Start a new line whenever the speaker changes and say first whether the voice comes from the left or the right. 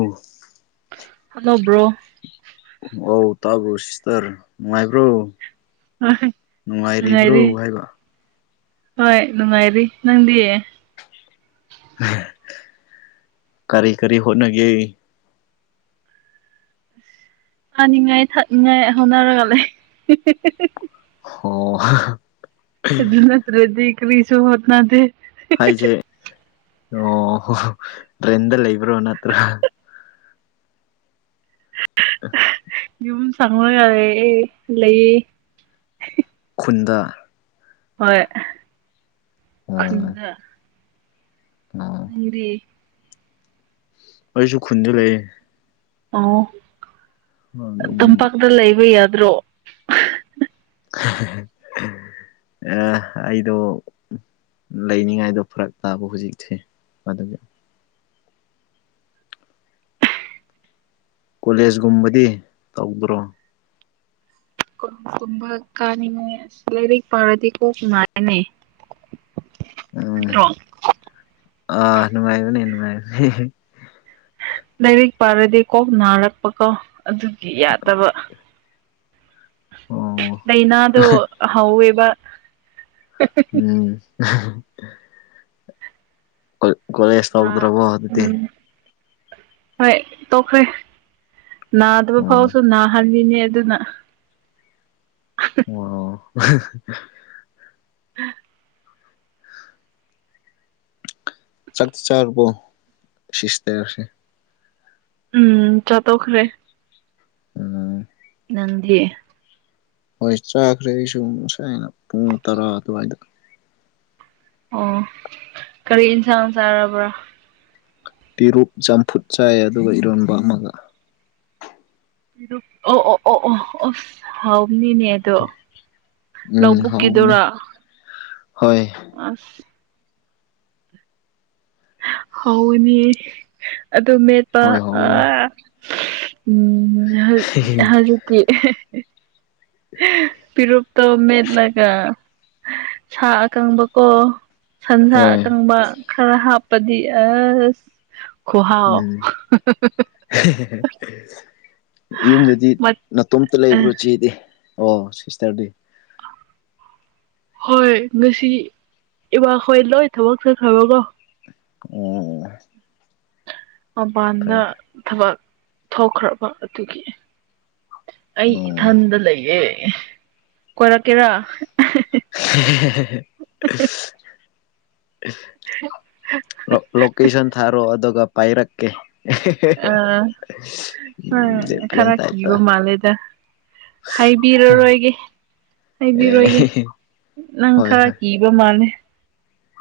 left: ꯑꯣ
right: hello bro
left: ꯑꯧ ꯇꯥꯕ꯭ꯔꯣ ꯁꯤꯁꯇꯔ ꯅꯨꯡꯉꯥꯏꯕ꯭ꯔꯣ
right: ꯍꯣꯏ
left: ꯅꯨꯡꯉꯥꯏꯔꯤꯕ꯭ꯔꯣ
right: ꯅꯨꯡꯉꯥꯏꯔꯤ
left: ꯍꯥꯏꯕ
right: ꯍꯣꯏ ꯅꯨꯡꯉꯥꯏꯔꯤ ꯅꯪꯗꯤꯦ
left: ꯎ ꯀꯔꯤ ꯀꯔꯤ ꯍꯣꯠꯅꯒꯦ
right: ꯄꯥꯅꯤꯡꯉꯥꯏ ꯊꯥꯅꯤꯡꯉꯥꯏ ꯍꯣꯅꯔꯒ ꯂꯩꯦ
left: ꯑꯣ
right: ꯑꯗꯨ ꯅꯠꯇ꯭ꯔꯦꯗꯤ ꯀꯔꯤꯁꯨ ꯍꯠꯅꯗꯦ
left: ꯍꯥꯏꯁꯦ ꯑꯣꯣ ꯇ꯭ꯔꯦꯟꯗ ꯂꯩꯕ꯭ꯔꯣ ꯅꯠꯇ꯭ꯔꯥ [unintelligible]
right: ꯌꯝ ꯁꯥꯡꯅ ꯌꯥꯔꯦ ꯑꯦ ꯂꯩꯌꯦ
left: ꯀꯟꯗ
right: ꯍꯣꯏ
left: ꯑꯣ
right: ꯈꯨꯟꯗ
left: ꯑꯣ
right: ꯅꯦ
left: ꯑꯩꯁꯨ ꯈꯨꯟꯗ ꯂꯩ
right: ꯑꯣ
left: ꯑꯗꯨꯝ
right: ꯇꯝꯄꯥꯛꯇ ꯂꯩꯕ ꯌꯥꯗ꯭ꯔꯣ
left: ꯑ ꯑꯩꯗꯣ ꯂꯩꯅꯤꯡꯉꯥꯏꯗꯣ ꯐꯔꯛ ꯇꯥꯕ ꯍꯧꯖꯤꯛꯁꯦ ꯑꯗꯨꯒꯤ ꯀꯣꯂꯦꯖꯀꯨꯝꯕꯗꯤ ꯇꯧꯗ꯭ꯔꯣ
right: ꯀꯨꯝꯕ ꯀꯥꯅꯤꯅꯦꯔꯤꯛ ꯄꯥꯔꯗꯤ ꯀ ꯈꯨ ꯃꯥꯅꯦ ꯄꯠꯇ꯭ꯔꯣ
left: ꯑ ꯅꯨꯅꯨꯡꯉꯥꯏꯕꯅꯦ ꯅꯨꯡꯉꯥꯏꯕꯅꯤ
right: ꯂꯥꯏꯔꯤꯛ ꯄꯥꯔꯗꯤ ꯀꯣꯛ ꯅꯥꯔꯛꯄꯀꯣ ꯑꯗꯨꯗꯤ ꯌꯥꯗꯕ
left: ꯑꯣ
right: ꯂꯩꯩꯅ ꯑꯗꯨ ꯍꯥꯎꯕ
left: ꯎꯝ ꯀꯣꯂꯦꯖ
right: ꯅꯥ
left: ꯇꯧꯗ꯭ꯔꯕꯣ ꯑꯗꯨꯗꯤ
right: ꯎꯝ ꯍꯣꯏ ꯇꯣꯛꯈ꯭ꯔꯦ ꯅꯥꯗꯕ
left: ꯑꯣ
right: ꯐꯥꯎꯁꯨ ꯅꯥꯍꯜꯂꯤꯅꯦ ꯌꯦ ꯑꯗꯨꯅ
left: ꯑꯣ
right: [unintelligible]
left: ꯆꯥꯛꯗ ꯆꯥꯔꯕꯣ ꯁꯤꯁꯇꯦꯔꯁꯦ
right: ꯎꯝ ꯆꯠꯠꯇꯣꯛꯈ꯭ꯔꯦ
left: ꯎꯝ
right: ꯅꯗꯤ
left: ꯍꯣꯏ ꯆꯥꯈ꯭ꯔꯦ ꯑꯩ ꯁ ꯁꯥꯏꯅ ꯄꯨꯡ ꯇꯔꯥ ꯑꯗꯨꯋꯥꯏꯗ
right: ꯑꯣ ꯀꯔꯤ ꯏꯟꯁꯥꯡ ꯆꯥꯔꯕ꯭ꯔꯥ
left: ꯄꯤꯔꯨꯛ ꯆꯝꯐꯨꯠ ꯆꯥꯏ ꯑꯗꯨꯒ ꯏꯔꯣꯟꯕ ꯑꯃꯒ
right: ꯑꯣ ꯑꯣ ꯑꯣ ꯑꯣ ꯑꯣꯁ ꯍꯥꯎꯅꯤꯅꯦ ꯑꯗꯣ
left: ꯎꯝ ꯍꯥꯎꯕꯅꯦ
right: ꯂꯧꯕꯕꯨꯛꯀꯤꯗꯨꯔꯥ
left: ꯍꯣꯏ
right: ꯑꯁ ꯍꯧꯅꯤ ꯑꯗꯨ ꯃꯦꯠꯄ
left: ꯍꯣꯏ
right: ꯑ
left: ꯍꯥꯎꯕꯅꯦ
right: ꯎꯝ ꯍꯧꯖꯤꯛꯀꯤ ꯄꯤꯔꯣꯞ ꯇꯣ ꯃꯦꯠꯂꯒ ꯁꯥ ꯑꯀꯪꯕꯀꯣ ꯁꯟꯁꯥ
left: ꯍꯣꯏ
right: ꯑꯀꯪꯕ ꯈꯔ ꯍꯥꯞꯄꯗꯤ ꯑꯁ ꯈꯨꯍꯥꯎ
left: ꯎꯝ ꯌꯨꯝꯗꯗꯤ ꯅꯅꯥꯇꯣꯝꯇ ꯂꯩꯕ꯭ꯔꯣ ꯆꯦꯗꯤ ꯑꯣ ꯁꯤꯁꯇꯔꯗꯤ
right: ꯍꯣꯏ ꯉꯁꯤ ꯏꯕꯥꯈꯣꯏ ꯂꯣꯏ ꯊꯕꯛ ꯆꯠꯈ꯭ꯔꯕꯀꯣ
left: ꯎꯝ
right: ꯃꯄꯥꯟꯗ ꯊꯕꯛ ꯊꯣꯛꯧꯈ꯭ꯔꯕ ꯑꯗꯨꯒꯤ ꯑꯩ
left: ꯑꯣ
right: ꯏꯊꯟꯗ ꯂꯩꯌꯦꯦ ꯀꯣꯏꯔꯛꯀꯦꯔꯥ
left: [unintelligible] ꯂꯣꯀꯦꯁꯟ ꯊꯥꯔꯣ ꯑꯗꯨꯒ ꯄꯥꯏꯔꯛꯀꯦ
right: ꯑ ꯍꯣꯏ
left: ꯦ ꯄ꯭ꯂ
right: ꯈꯔ
left: ꯇ ꯍꯥꯏꯠꯇ
right: ꯀꯤꯕ ꯃꯥꯜꯂꯦꯗ ꯍꯥꯏꯕꯤꯔꯔꯣꯏꯒꯦ
left: ꯑꯦ
right: ꯍꯥꯏꯕꯤꯔꯣꯏꯒꯦ ꯅꯪ ꯈꯔ ꯀꯤꯕ ꯃꯥꯜꯂꯦ
left: [unintelligible]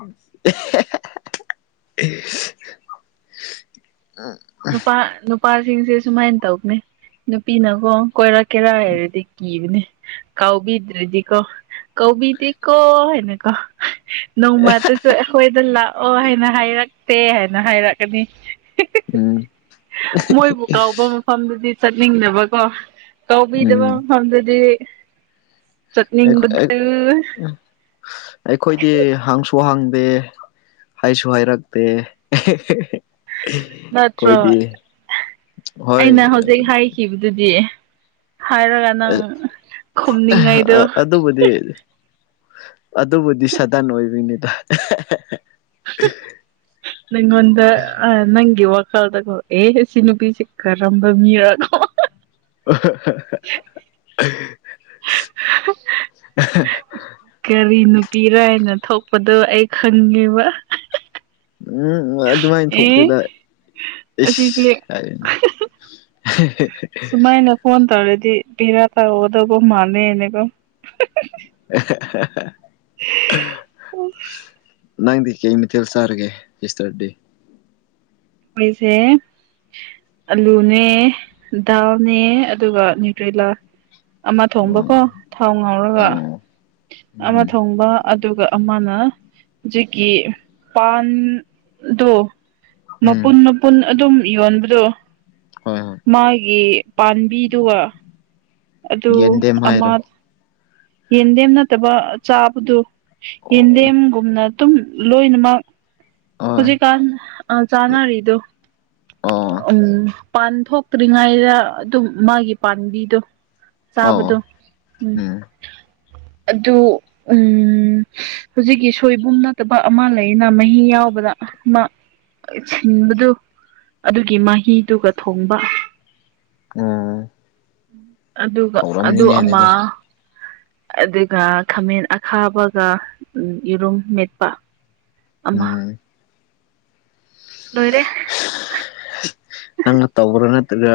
left: ꯑ
right: ꯅꯨꯄꯥ ꯅꯨꯄꯥꯁꯤꯡꯁꯦ ꯁꯨꯃꯥꯏꯅ ꯇꯧꯅꯦ ꯅꯨꯄꯤꯅꯀꯣ ꯀꯣꯏꯔꯛ ꯀꯦꯔꯥ ꯍꯥꯏꯔꯗꯤ ꯀꯤꯕꯅꯦ ꯀꯥꯎꯕꯤꯗ꯭ꯔꯗꯤꯀꯣ ꯀꯕꯤꯗꯤ ꯀꯣ ꯍꯦꯅꯀꯣ ꯅꯣꯡꯃꯇꯁꯨ ꯑꯩꯈꯣꯏꯗ ꯂꯥꯛꯑꯣ ꯍꯥꯏꯅ ꯍꯥꯏꯔꯛꯇꯦ ꯍꯥꯏꯅ ꯍꯥꯏꯔꯛꯀꯅꯤ
left: ꯎꯝ
right: ꯃꯣꯏꯕꯨ ꯀꯥꯎꯕ ꯃꯐꯝꯗꯨꯗꯤ ꯆꯠꯅꯤꯡꯗꯕꯀꯣ ꯇꯧꯕꯤꯗꯕ
left: ꯎꯝ
right: ꯃꯐꯝꯗꯗꯤ
left: ꯑꯩꯈꯣꯏꯗꯤ ꯍꯪꯁꯨ ꯍꯪ ꯍꯏ ꯁꯨꯍꯏ ꯔꯛꯗ
right: ꯅꯠꯇ꯭ꯔꯣ
left: ꯀꯣꯏꯗ ꯍꯣꯏ
right: ꯑꯩꯅ ꯍꯧꯖꯤꯛ ꯍꯥꯏꯈꯤꯕꯗꯨꯗꯤ ꯍꯥꯏꯔꯒ ꯅꯪ ꯈꯨꯝꯅꯤꯡꯉꯥꯏꯗꯣ
left: ꯑ ꯑꯗꯨꯕꯨꯗꯤ ꯑꯗꯨꯕꯨꯗꯤ ꯁꯥꯗꯥꯟ ꯑꯣꯏꯕꯤꯅꯤꯗ
right: ꯅꯪꯣꯗ ꯑ ꯅꯪꯒꯤ ꯋꯥ ꯈꯜꯗꯣ ꯑꯦ ꯁꯤ ꯅꯨꯄꯤꯁꯦ ꯀꯔꯝꯕ ꯃꯤꯔꯅꯣ
left: ꯑꯣ [unintelligible]
right: ꯀꯔꯤ ꯅꯨꯄꯤꯔꯥ ꯍꯥꯏꯅ ꯊꯣꯛꯄꯗꯣ ꯑꯩ ꯈꯪꯉꯦꯕ
left: ꯎꯝ ꯑꯗꯨꯃꯥꯏꯅ
right: ꯑꯦ
left: ꯊꯣꯛꯇꯨꯗ
right: ꯑꯁꯤꯁꯦ
left: ꯏꯁꯁ ꯍꯥꯏꯅꯦ [unintelligible]
right: ꯇꯔꯦꯗꯤ ꯄꯤꯔꯥ ꯇ ꯑꯣꯗꯧꯕ ꯃꯥꯅꯦꯅꯦꯕ
left: [inaudible]
right: ꯑꯣ
left: ꯅꯪꯗꯤ ꯀꯩ ꯃꯊꯦꯜ ꯆꯥꯔꯒꯦ ꯏꯁꯇꯔ ꯗꯦ
right: ꯄꯣꯏꯁꯦ ꯑꯂꯨꯅꯦ ꯗꯥꯜꯅꯦ ꯑꯗꯨꯒ ꯅ꯭ꯌꯨꯇ꯭ꯔꯔꯤꯂꯥ ꯑꯃ
left: ꯑꯣ
right: ꯊꯣꯡꯕꯀꯣ ꯊꯥꯎ ꯉꯥꯎꯔꯒ
left: ꯑꯣ
right: ꯑꯃ
left: ꯎꯝ
right: ꯊꯣꯡꯕ ꯑꯗꯨꯒ ꯑꯃꯅ ꯦꯀꯤ ꯄꯥꯟꯗ
left: ꯎꯝ
right: ꯃꯄꯨꯟ ꯃꯄꯨꯟ ꯑꯗꯨꯝ ꯌꯣꯟꯕꯗꯣ
left: ꯍꯣꯏ ꯍꯣꯏ
right: ꯃꯥꯒꯤ ꯄꯥꯝꯕꯤꯗꯨꯒ ꯑꯗꯨ
left: ꯌꯦꯟꯗꯦꯝ
right: ꯑꯃ
left: ꯍꯥꯏꯔꯣ
right: ꯌꯦꯟꯗꯦꯝ ꯅꯠꯇꯕ ꯆꯥꯕꯗꯨꯣ
left: ꯑꯣ
right: ꯌꯦꯟꯗꯦꯝꯒꯨꯝꯅ ꯑꯗꯨꯝ ꯂꯣꯏꯅꯃꯛ
left: ꯍꯣꯏ
right: ꯍꯧꯖꯤꯛꯀꯥꯟ ꯑ ꯆꯥꯟꯅꯔꯤꯗꯣ
left: ꯑꯣ
right: ꯎꯝ ꯄꯥꯟ ꯊꯣꯛꯇ꯭ꯔꯤꯉꯩꯗ ꯑꯗꯨꯝ ꯃꯥꯒꯤ ꯄꯥꯝꯕꯤꯗꯣ ꯆꯕꯗꯨ ꯎꯝ
left: ꯎ
right: ꯑꯗꯨ ꯎꯝ ꯍꯧꯖꯤꯛꯀꯤ ꯁꯣꯏꯕꯨꯝ ꯅꯠꯇꯕ ꯑꯃ ꯂꯩꯅ ꯃꯍꯤ ꯌꯥꯎꯕ ꯗꯨ ꯑꯗꯨꯒꯤ ꯃꯍꯤꯗꯨꯒ ꯊꯣꯡꯕ
left: ꯑ
right: ꯑꯗꯨꯒ ꯑꯗꯨ ꯑꯃ ꯑꯗꯨꯒ ꯈꯥꯃꯦꯟ ꯑꯈꯥꯕꯒ ꯌꯦꯔꯨꯝ ꯃꯦꯠꯄ ꯑꯃ
left: ꯎꯝ
right: ꯂꯣꯏꯔꯦ
left: ꯅꯪꯅ ꯇꯧꯕ꯭ꯔꯅ ꯑꯗꯨꯒ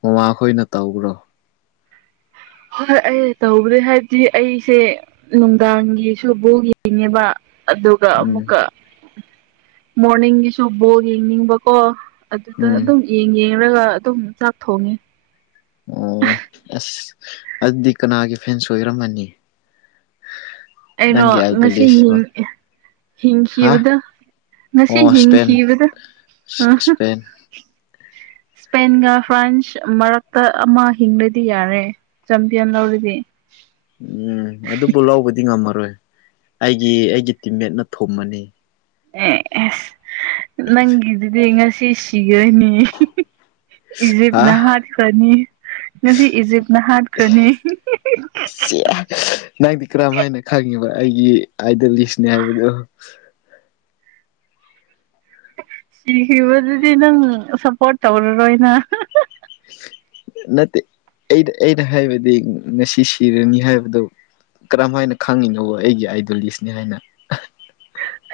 left: ꯃꯃꯥꯈꯣꯏꯅ ꯇꯈ꯭ꯔꯣ
right: ꯍꯣꯏ ꯑꯩ ꯇꯧꯕꯗꯤ ꯍꯥꯏꯕꯗꯤ ꯑꯩꯁꯦ ꯅꯨꯡꯗꯥꯡꯒꯤꯁꯨꯕꯨ ꯂꯩꯅꯦꯕ ꯑꯗꯨꯒ
left: ꯎꯝ
right: ꯑꯃꯨꯛꯀ ꯃꯣꯔꯅꯤꯡꯒꯤꯁꯨ ꯕꯣꯜ ꯌꯦꯡꯅꯤꯡꯕꯀꯣ ꯑꯗꯨꯗ
left: ꯎꯝ
right: ꯑꯗꯨꯝ ꯌꯦꯡ ꯌꯦꯡꯔꯒ ꯑꯗꯨꯝ ꯆꯥꯛ ꯊꯣꯡꯉꯤ
left: ꯑꯣ ꯑꯁ ꯑꯗꯨꯗꯤ ꯀꯅꯥꯒꯤ ꯐꯦꯟꯁ ꯑꯣꯏꯔꯝꯃꯅꯤ l
right: ꯑꯩꯔꯣ ꯉꯁꯤ
left: ꯍꯥ
right: ꯍꯤꯡꯈꯤꯕꯗ ꯉꯁꯤ
left: ꯑꯣ ꯏꯁꯄꯦꯟ
right: ꯍꯤꯡꯈꯤꯕꯗ ꯑ
left: ꯏꯁꯄꯦꯟ [unintelligible]
right: ꯏꯁꯄꯦꯟꯒ ꯐ꯭ꯔꯥꯟꯁ ꯃꯔꯛꯇ ꯑꯃ ꯍꯤꯡꯕꯗꯤ ꯌꯥꯔꯦ ꯆꯝꯄꯤꯌꯟ ꯂꯧꯔꯤꯗꯤ
left: ꯣꯏ ꯑꯩꯒꯤ ꯑꯩꯒꯤ ꯇꯤꯝꯃꯦꯠꯅ ꯊꯣꯃꯅꯤ
right: ꯑꯦꯁ ꯅꯪꯒꯤꯗꯨꯗꯤ ꯉꯁꯤ ꯁꯤꯈꯣꯏꯅꯤ ꯏꯖꯤꯞ
left: ꯍꯥ
right: ꯅꯍꯗꯤ ꯐꯅꯤ ꯉꯁꯤ ꯏꯖꯤꯞꯅ ꯍꯥꯠꯈ꯭ꯔꯅꯤ
left: ꯅꯪꯗꯤ ꯀꯔꯝ ꯍꯥꯏꯅ ꯈꯪꯉꯤꯕ ꯑꯩꯒꯤ ꯑꯥꯏꯗ ꯂꯤꯁꯅꯦ ꯍꯥꯏꯕꯗꯣ
right: ꯁꯤꯈꯤꯕꯗꯨꯗꯤ ꯅꯪ ꯁꯞꯄꯣꯔꯠ ꯇꯧꯔꯔꯣꯏꯅ
left: [unintelligible] ꯅꯠꯇꯦ ꯑꯩꯅ ꯍꯥꯏꯕꯗꯤ ꯉꯁꯤ ꯁꯤꯔꯅꯤ ꯍꯥꯏꯕꯗꯨꯣ ꯀꯔꯝ ꯍꯥꯏꯅ ꯈꯪꯉꯤꯅꯣ ꯑꯩꯒꯤ ꯑꯥꯏꯗꯣꯂꯤꯁꯅꯤ ꯍꯥꯏꯅ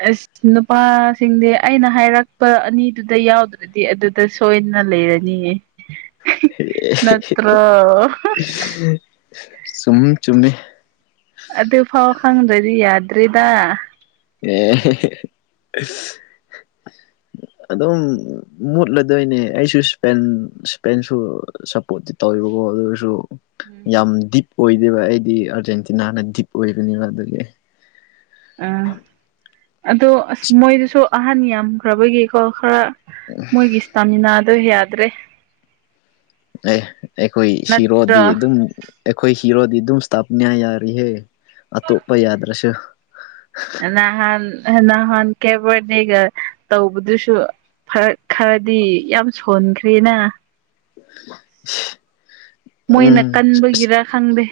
right: ꯑꯁ ꯅꯨꯄꯥꯁꯤꯡꯗꯤ ꯑꯩꯅ ꯍꯥꯏꯔꯛꯄ ꯑꯅꯤꯗꯨꯗ ꯌꯥꯎꯗ꯭ꯔꯗꯤ ꯑꯗꯨꯗ ꯁꯣꯏꯅ ꯟꯅ ꯂꯩꯔꯅꯤꯌꯦ ꯅꯠꯇ꯭ꯔꯣ
left: ꯁꯨꯝ ꯆꯨꯝꯃꯤꯃꯦ
right: ꯑꯗꯨ ꯐꯥꯎ ꯈꯪꯗ꯭ꯔꯗꯤ ꯌꯥꯗ꯭ꯔꯔꯤꯗ
left: ꯑꯦ ꯑꯗꯨꯝ ꯃꯨꯠꯂꯗꯣꯏꯅꯦ ꯑꯩꯁꯨ ꯏꯁꯄꯦꯟ ꯏꯁꯄꯦꯟꯁꯨ ꯁꯄꯣꯔ ꯇꯧꯋꯤꯕꯀꯣ ꯑꯗꯨꯔꯁꯨ
right: ꯎꯝ
left: ꯌꯥꯝ ꯗꯤꯞ ꯑꯣꯏꯗꯦꯕ ꯑꯩꯗꯤ ꯑꯥꯔꯖꯦꯟꯇꯤꯅꯥꯅ ꯗꯤꯞ ꯑꯣꯏꯕꯅꯦꯕ ꯑꯗꯨꯒꯤ
right: ꯑꯗꯣ ꯑꯁ ꯃꯣꯏꯗꯨꯁꯨ ꯑꯍꯟ ꯌꯥꯝꯈ꯭ꯔꯕꯒꯤꯀꯣ ꯈꯔ ꯃꯣꯏꯒꯤ ꯏꯁꯇꯥꯃꯤꯅꯥꯗꯣ ꯌꯥꯗ꯭ꯔꯦ
left: ꯑꯦ ꯑꯩꯈꯣꯏ ꯁꯤꯔꯣꯗꯤ
right: ꯅꯠꯇ꯭ꯔꯣ
left: ꯑꯗꯨꯝ ꯑꯩꯈꯣꯏ ꯀꯤꯔꯣꯗꯤ ꯑꯗꯨꯝ ꯏꯁꯇꯥꯞꯅꯤꯌꯥ ꯌꯥꯔꯤꯍꯦ ꯑꯇꯣꯞꯄ ꯌꯥꯗ꯭ꯔꯁꯨ
right: ꯅꯍꯥꯟ ꯅꯍꯥꯟ ꯀꯦꯕꯅꯦꯒ ꯇꯧꯕꯗꯨꯁꯨ ꯐꯔ ꯈꯔꯗꯤ ꯌꯥꯝ ꯁꯣꯟꯈ꯭ꯔꯦꯅ
left: [unintelligible] ꯎꯝ
right: ꯃꯣꯏꯅ ꯀꯟꯕꯒꯤꯔ ꯈꯪꯗꯦ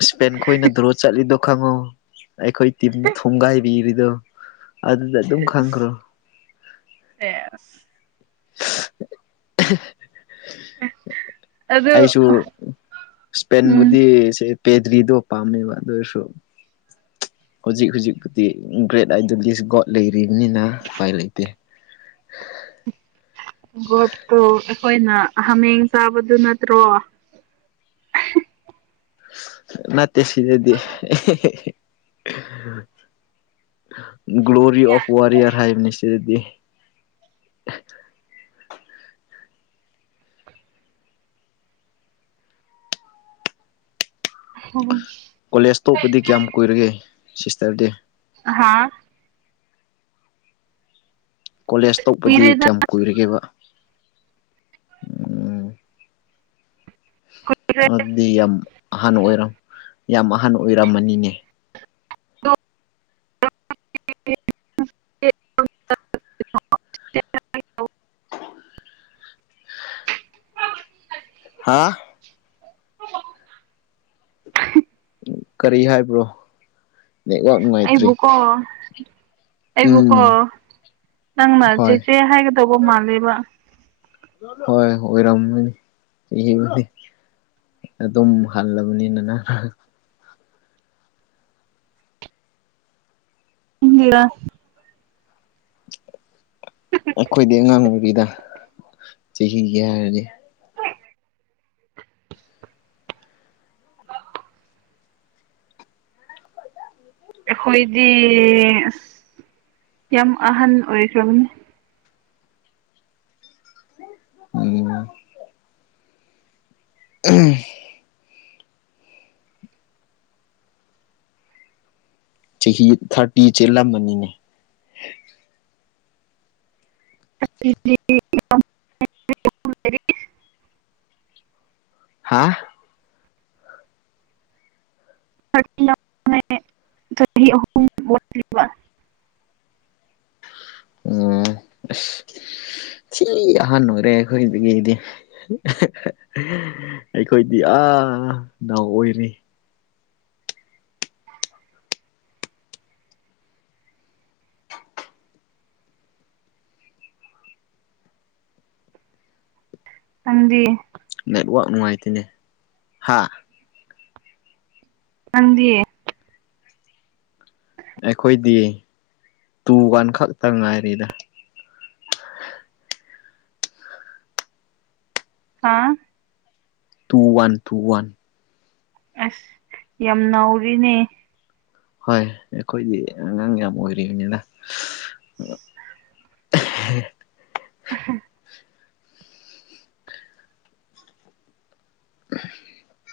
left: ꯏꯁꯄꯦꯟ ꯈꯅ ꯗ꯭ꯔꯣ ꯆꯠꯂꯤꯗꯣ ꯈꯪꯉꯨ ꯑꯩꯈꯣꯏ ꯇꯤꯝꯅ ꯊꯣꯡꯒꯥꯏꯕꯤꯔꯤꯗꯨꯣ ꯑꯗꯨꯗ ꯑꯗꯨꯝ ꯈꯪꯈ꯭ꯔꯣ
right: ꯑꯦꯦ
left: [inaudible]
right: ꯑꯗꯨ
left: ꯑꯩꯁꯨ
right: ꯎꯝ
left: ꯏꯁꯄꯦꯟꯕꯨꯗꯤ ꯄꯦꯗꯔꯤꯗꯣ ꯄꯝꯃꯦꯕꯗꯨꯏ ꯁꯣ ꯍꯧꯖꯤꯛ ꯍꯧꯖꯤꯛꯄꯨꯗꯤ ꯒ꯭ꯔꯦꯠ ꯑꯥꯏꯗꯣꯂꯤꯁ ꯒꯣꯗ ꯂꯩꯔꯤꯕꯅꯤꯅ ꯎꯄꯥꯏ ꯂꯩꯇꯦ
right: ꯠꯇ ꯑꯩꯈꯣꯏꯅ ꯍꯥꯃꯦꯡ ꯆꯥꯕꯗꯨ ꯅꯠꯇ꯭ꯔꯣ
left: ꯅꯠꯇꯦ ꯁꯤꯗꯗꯤ ꯒ꯭ꯂꯔꯤ ꯑꯣꯐ ꯋꯥꯔꯌꯔ ꯍꯥꯏꯕꯅꯤꯁꯗꯤ [unintelligible] ꯀꯣꯂꯦꯖ ꯇꯣꯛꯄꯗꯤ ꯀꯌꯥꯝ ꯀꯨꯏꯔꯒꯦ ꯁꯤꯁꯇ꯭ꯔꯗꯤ
right: ꯍꯥꯥ
left: ꯀꯣꯂꯦꯖ ꯇꯣꯛꯄꯗꯤ
right: ꯀꯨꯏꯔꯦꯗ
left: ꯀꯌꯥꯝ ꯀꯨꯏꯔꯒꯦꯕ ꯑꯝ
right: ꯀꯨꯏꯔꯦ
left: ꯑꯗꯨꯗꯤ ꯌꯥꯝ ꯑꯍꯟꯕ ꯑꯣꯏꯔꯝ ꯌꯥꯝ ꯑꯍꯟ ꯑꯣꯏꯔꯝꯃꯥꯅꯤꯅꯦ [inaudible] [inaudible] ꯍꯥꯥ ꯀꯔꯤ ꯍꯥꯏꯕ꯭ꯔꯣ ꯅꯦꯠꯋꯥꯛ ꯅꯨꯡꯉꯥꯏꯇ꯭ꯔꯦ
right: ꯑꯩꯕꯨꯀꯣ ꯑꯩꯕꯨꯀꯣ
left: ꯎꯝ
right: ꯅꯪꯅ
left: ꯍꯣꯏ
right: ꯆꯦꯆꯦ ꯍꯥꯏꯒꯗꯧꯕ ꯃꯥꯜꯂꯦꯕ
left: ꯍꯣꯏ ꯑꯣꯏꯔꯝꯃꯥꯅꯤꯅꯤ ꯍꯦꯡꯉꯁꯤ ꯑꯗꯨꯝ ꯍꯜꯂꯕꯅꯤꯅ ꯅꯥ ꯍꯥꯍꯥ
right: ꯅꯪꯒꯤꯔꯥ
left: [inaudible] ꯑꯈꯣꯏꯗꯤ ꯑꯉꯥꯡ ꯑꯣꯏꯔꯤꯗ ꯆꯥꯍꯤꯒꯤ ꯍꯥꯏꯔꯗꯤ
right: ꯑꯈꯣꯏꯗꯤ ꯂꯤꯔꯦ ꯑꯥꯁ ꯌꯥꯝ ꯑꯍꯟ ꯑꯣꯏꯈ꯭ꯔꯕꯅꯤ
left: ꯑꯝ ꯑꯝ ꯆꯍꯤ ꯊ꯭ꯔꯥꯇꯤ ꯆꯦꯜꯂꯝꯃꯅꯤꯅꯦ
right: [inaudible]
left: ꯍꯥ
right: ꯆꯍꯤ ꯍꯥꯝꯃꯦ ꯊ꯭ꯔꯥꯇꯤ ꯑꯍꯨꯝ ꯑꯣꯈ꯭ꯔꯦꯕ
left: ꯑꯝ ꯑꯥꯁ ꯊꯤꯟ ꯑꯥꯍꯟꯕ ꯑꯣꯏꯔꯦ ꯑꯈꯣꯏꯗꯒꯤꯗꯤ ꯑꯈꯣꯏꯗꯤ ꯑꯥ ꯑꯥ ꯅꯥꯎ ꯑꯣꯏꯔꯤ
right: ꯅꯪꯗꯤ
left: ꯅꯦꯠꯋꯥꯛ ꯅꯨꯡꯉꯥꯏꯇꯦꯅꯦ ꯍꯥ
right: ꯅꯪꯗꯤ
left: ꯑꯈꯣꯏꯗꯤ ꯇꯨ ꯋꯥꯟ ꯈꯛꯇꯥ ꯉꯥꯏꯔꯤꯗ [inaudible]
right: ꯍꯥꯥ
left: ꯇꯨ ꯋꯥꯟ ꯇꯨ ꯋꯥꯟ
right: ꯑꯁ ꯌꯥꯝ ꯅꯧꯔꯤꯅꯦ
left: ꯍꯣꯏ ꯑꯈꯣꯏꯗꯤ ꯑꯉꯥꯡ ꯌꯥꯝ ꯑꯣꯏꯔꯤ ꯅꯤꯅꯦ ꯍꯦ
right: ꯍꯥ
left: [inaudible]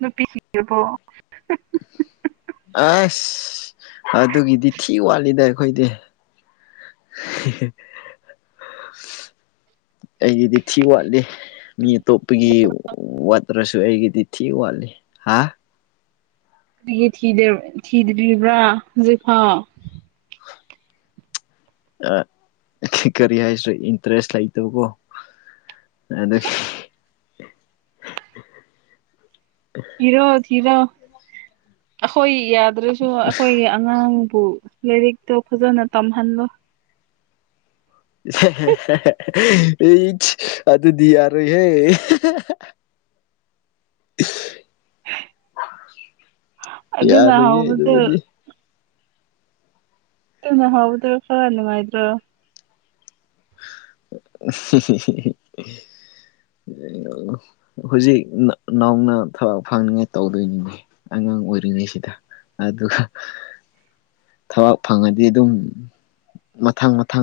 right: ꯅꯨꯄꯤ ꯊꯤꯔꯕ꯭ꯔꯣ
left: ꯑꯁ ꯑꯗꯨꯒꯤꯗꯤ ꯊꯤꯟ ꯋꯥꯠꯂꯤꯗ ꯑꯈꯣꯏꯗꯤ ꯑꯩꯒꯤꯗꯤ ꯊꯤꯟ ꯋꯥꯠꯂꯤ ꯃꯤ ꯑꯇꯣꯞꯄꯒꯤ ꯋꯥꯠꯇ꯭ꯔꯁꯨ ꯑꯩꯒꯤꯗꯤ ꯊꯤ ꯋꯥꯠꯂꯤ ꯍꯥ
right: ꯀꯔꯤꯒꯤ ꯊꯤꯗ꯭ꯔꯤꯕ꯭ꯔꯥ ꯍꯧꯖꯤꯛ ꯐꯥꯎ
left: ꯀꯔꯤ ꯍꯥꯏꯁꯤ ꯏꯟꯇ꯭ꯔꯦꯁ ꯂꯩꯇꯕꯀꯣ ꯑꯗꯥ
right: ꯊꯤꯔꯣ ꯊꯤꯔꯣ ꯑꯈꯣꯏ ꯌꯥꯗ꯭ꯔꯁꯨ ꯑꯈꯣꯏꯒꯤ ꯑꯉꯥꯡ ꯂꯥꯏꯔꯤꯛꯇꯣ ꯐꯥꯖꯅ ꯇꯝꯍꯜꯂꯣ
left: ꯑꯩ ꯑꯗꯨꯗꯤ ꯍꯥꯔꯣꯏ ꯍꯦ [inaudible]
right: ꯑꯗꯨꯅ
left: ꯌꯥꯔꯣꯏꯌꯦ
right: ꯍꯧꯕꯗꯨ
left: ꯑꯗꯨꯗꯤ
right: ꯅꯪ ꯍꯧꯕꯗꯨ ꯈ꯭ꯔ ꯅꯨꯡꯉꯥꯏꯇ꯭ꯔꯣ
left: [inaudible] ꯍꯧꯖꯤꯛ ꯅꯧꯅ ꯊꯕꯛ ꯐꯪꯅꯤꯡꯉꯥꯏ ꯇꯧꯗꯣꯏꯅꯤꯅꯦ ꯑꯉꯥꯡ ꯑꯣꯏꯔꯤꯉꯩꯁꯤꯗ ꯑꯗꯨꯒ ꯊꯕꯛ ꯐꯪꯉꯗꯤ ꯑꯗꯨꯝ ꯃꯊꯪ ꯃꯊꯪ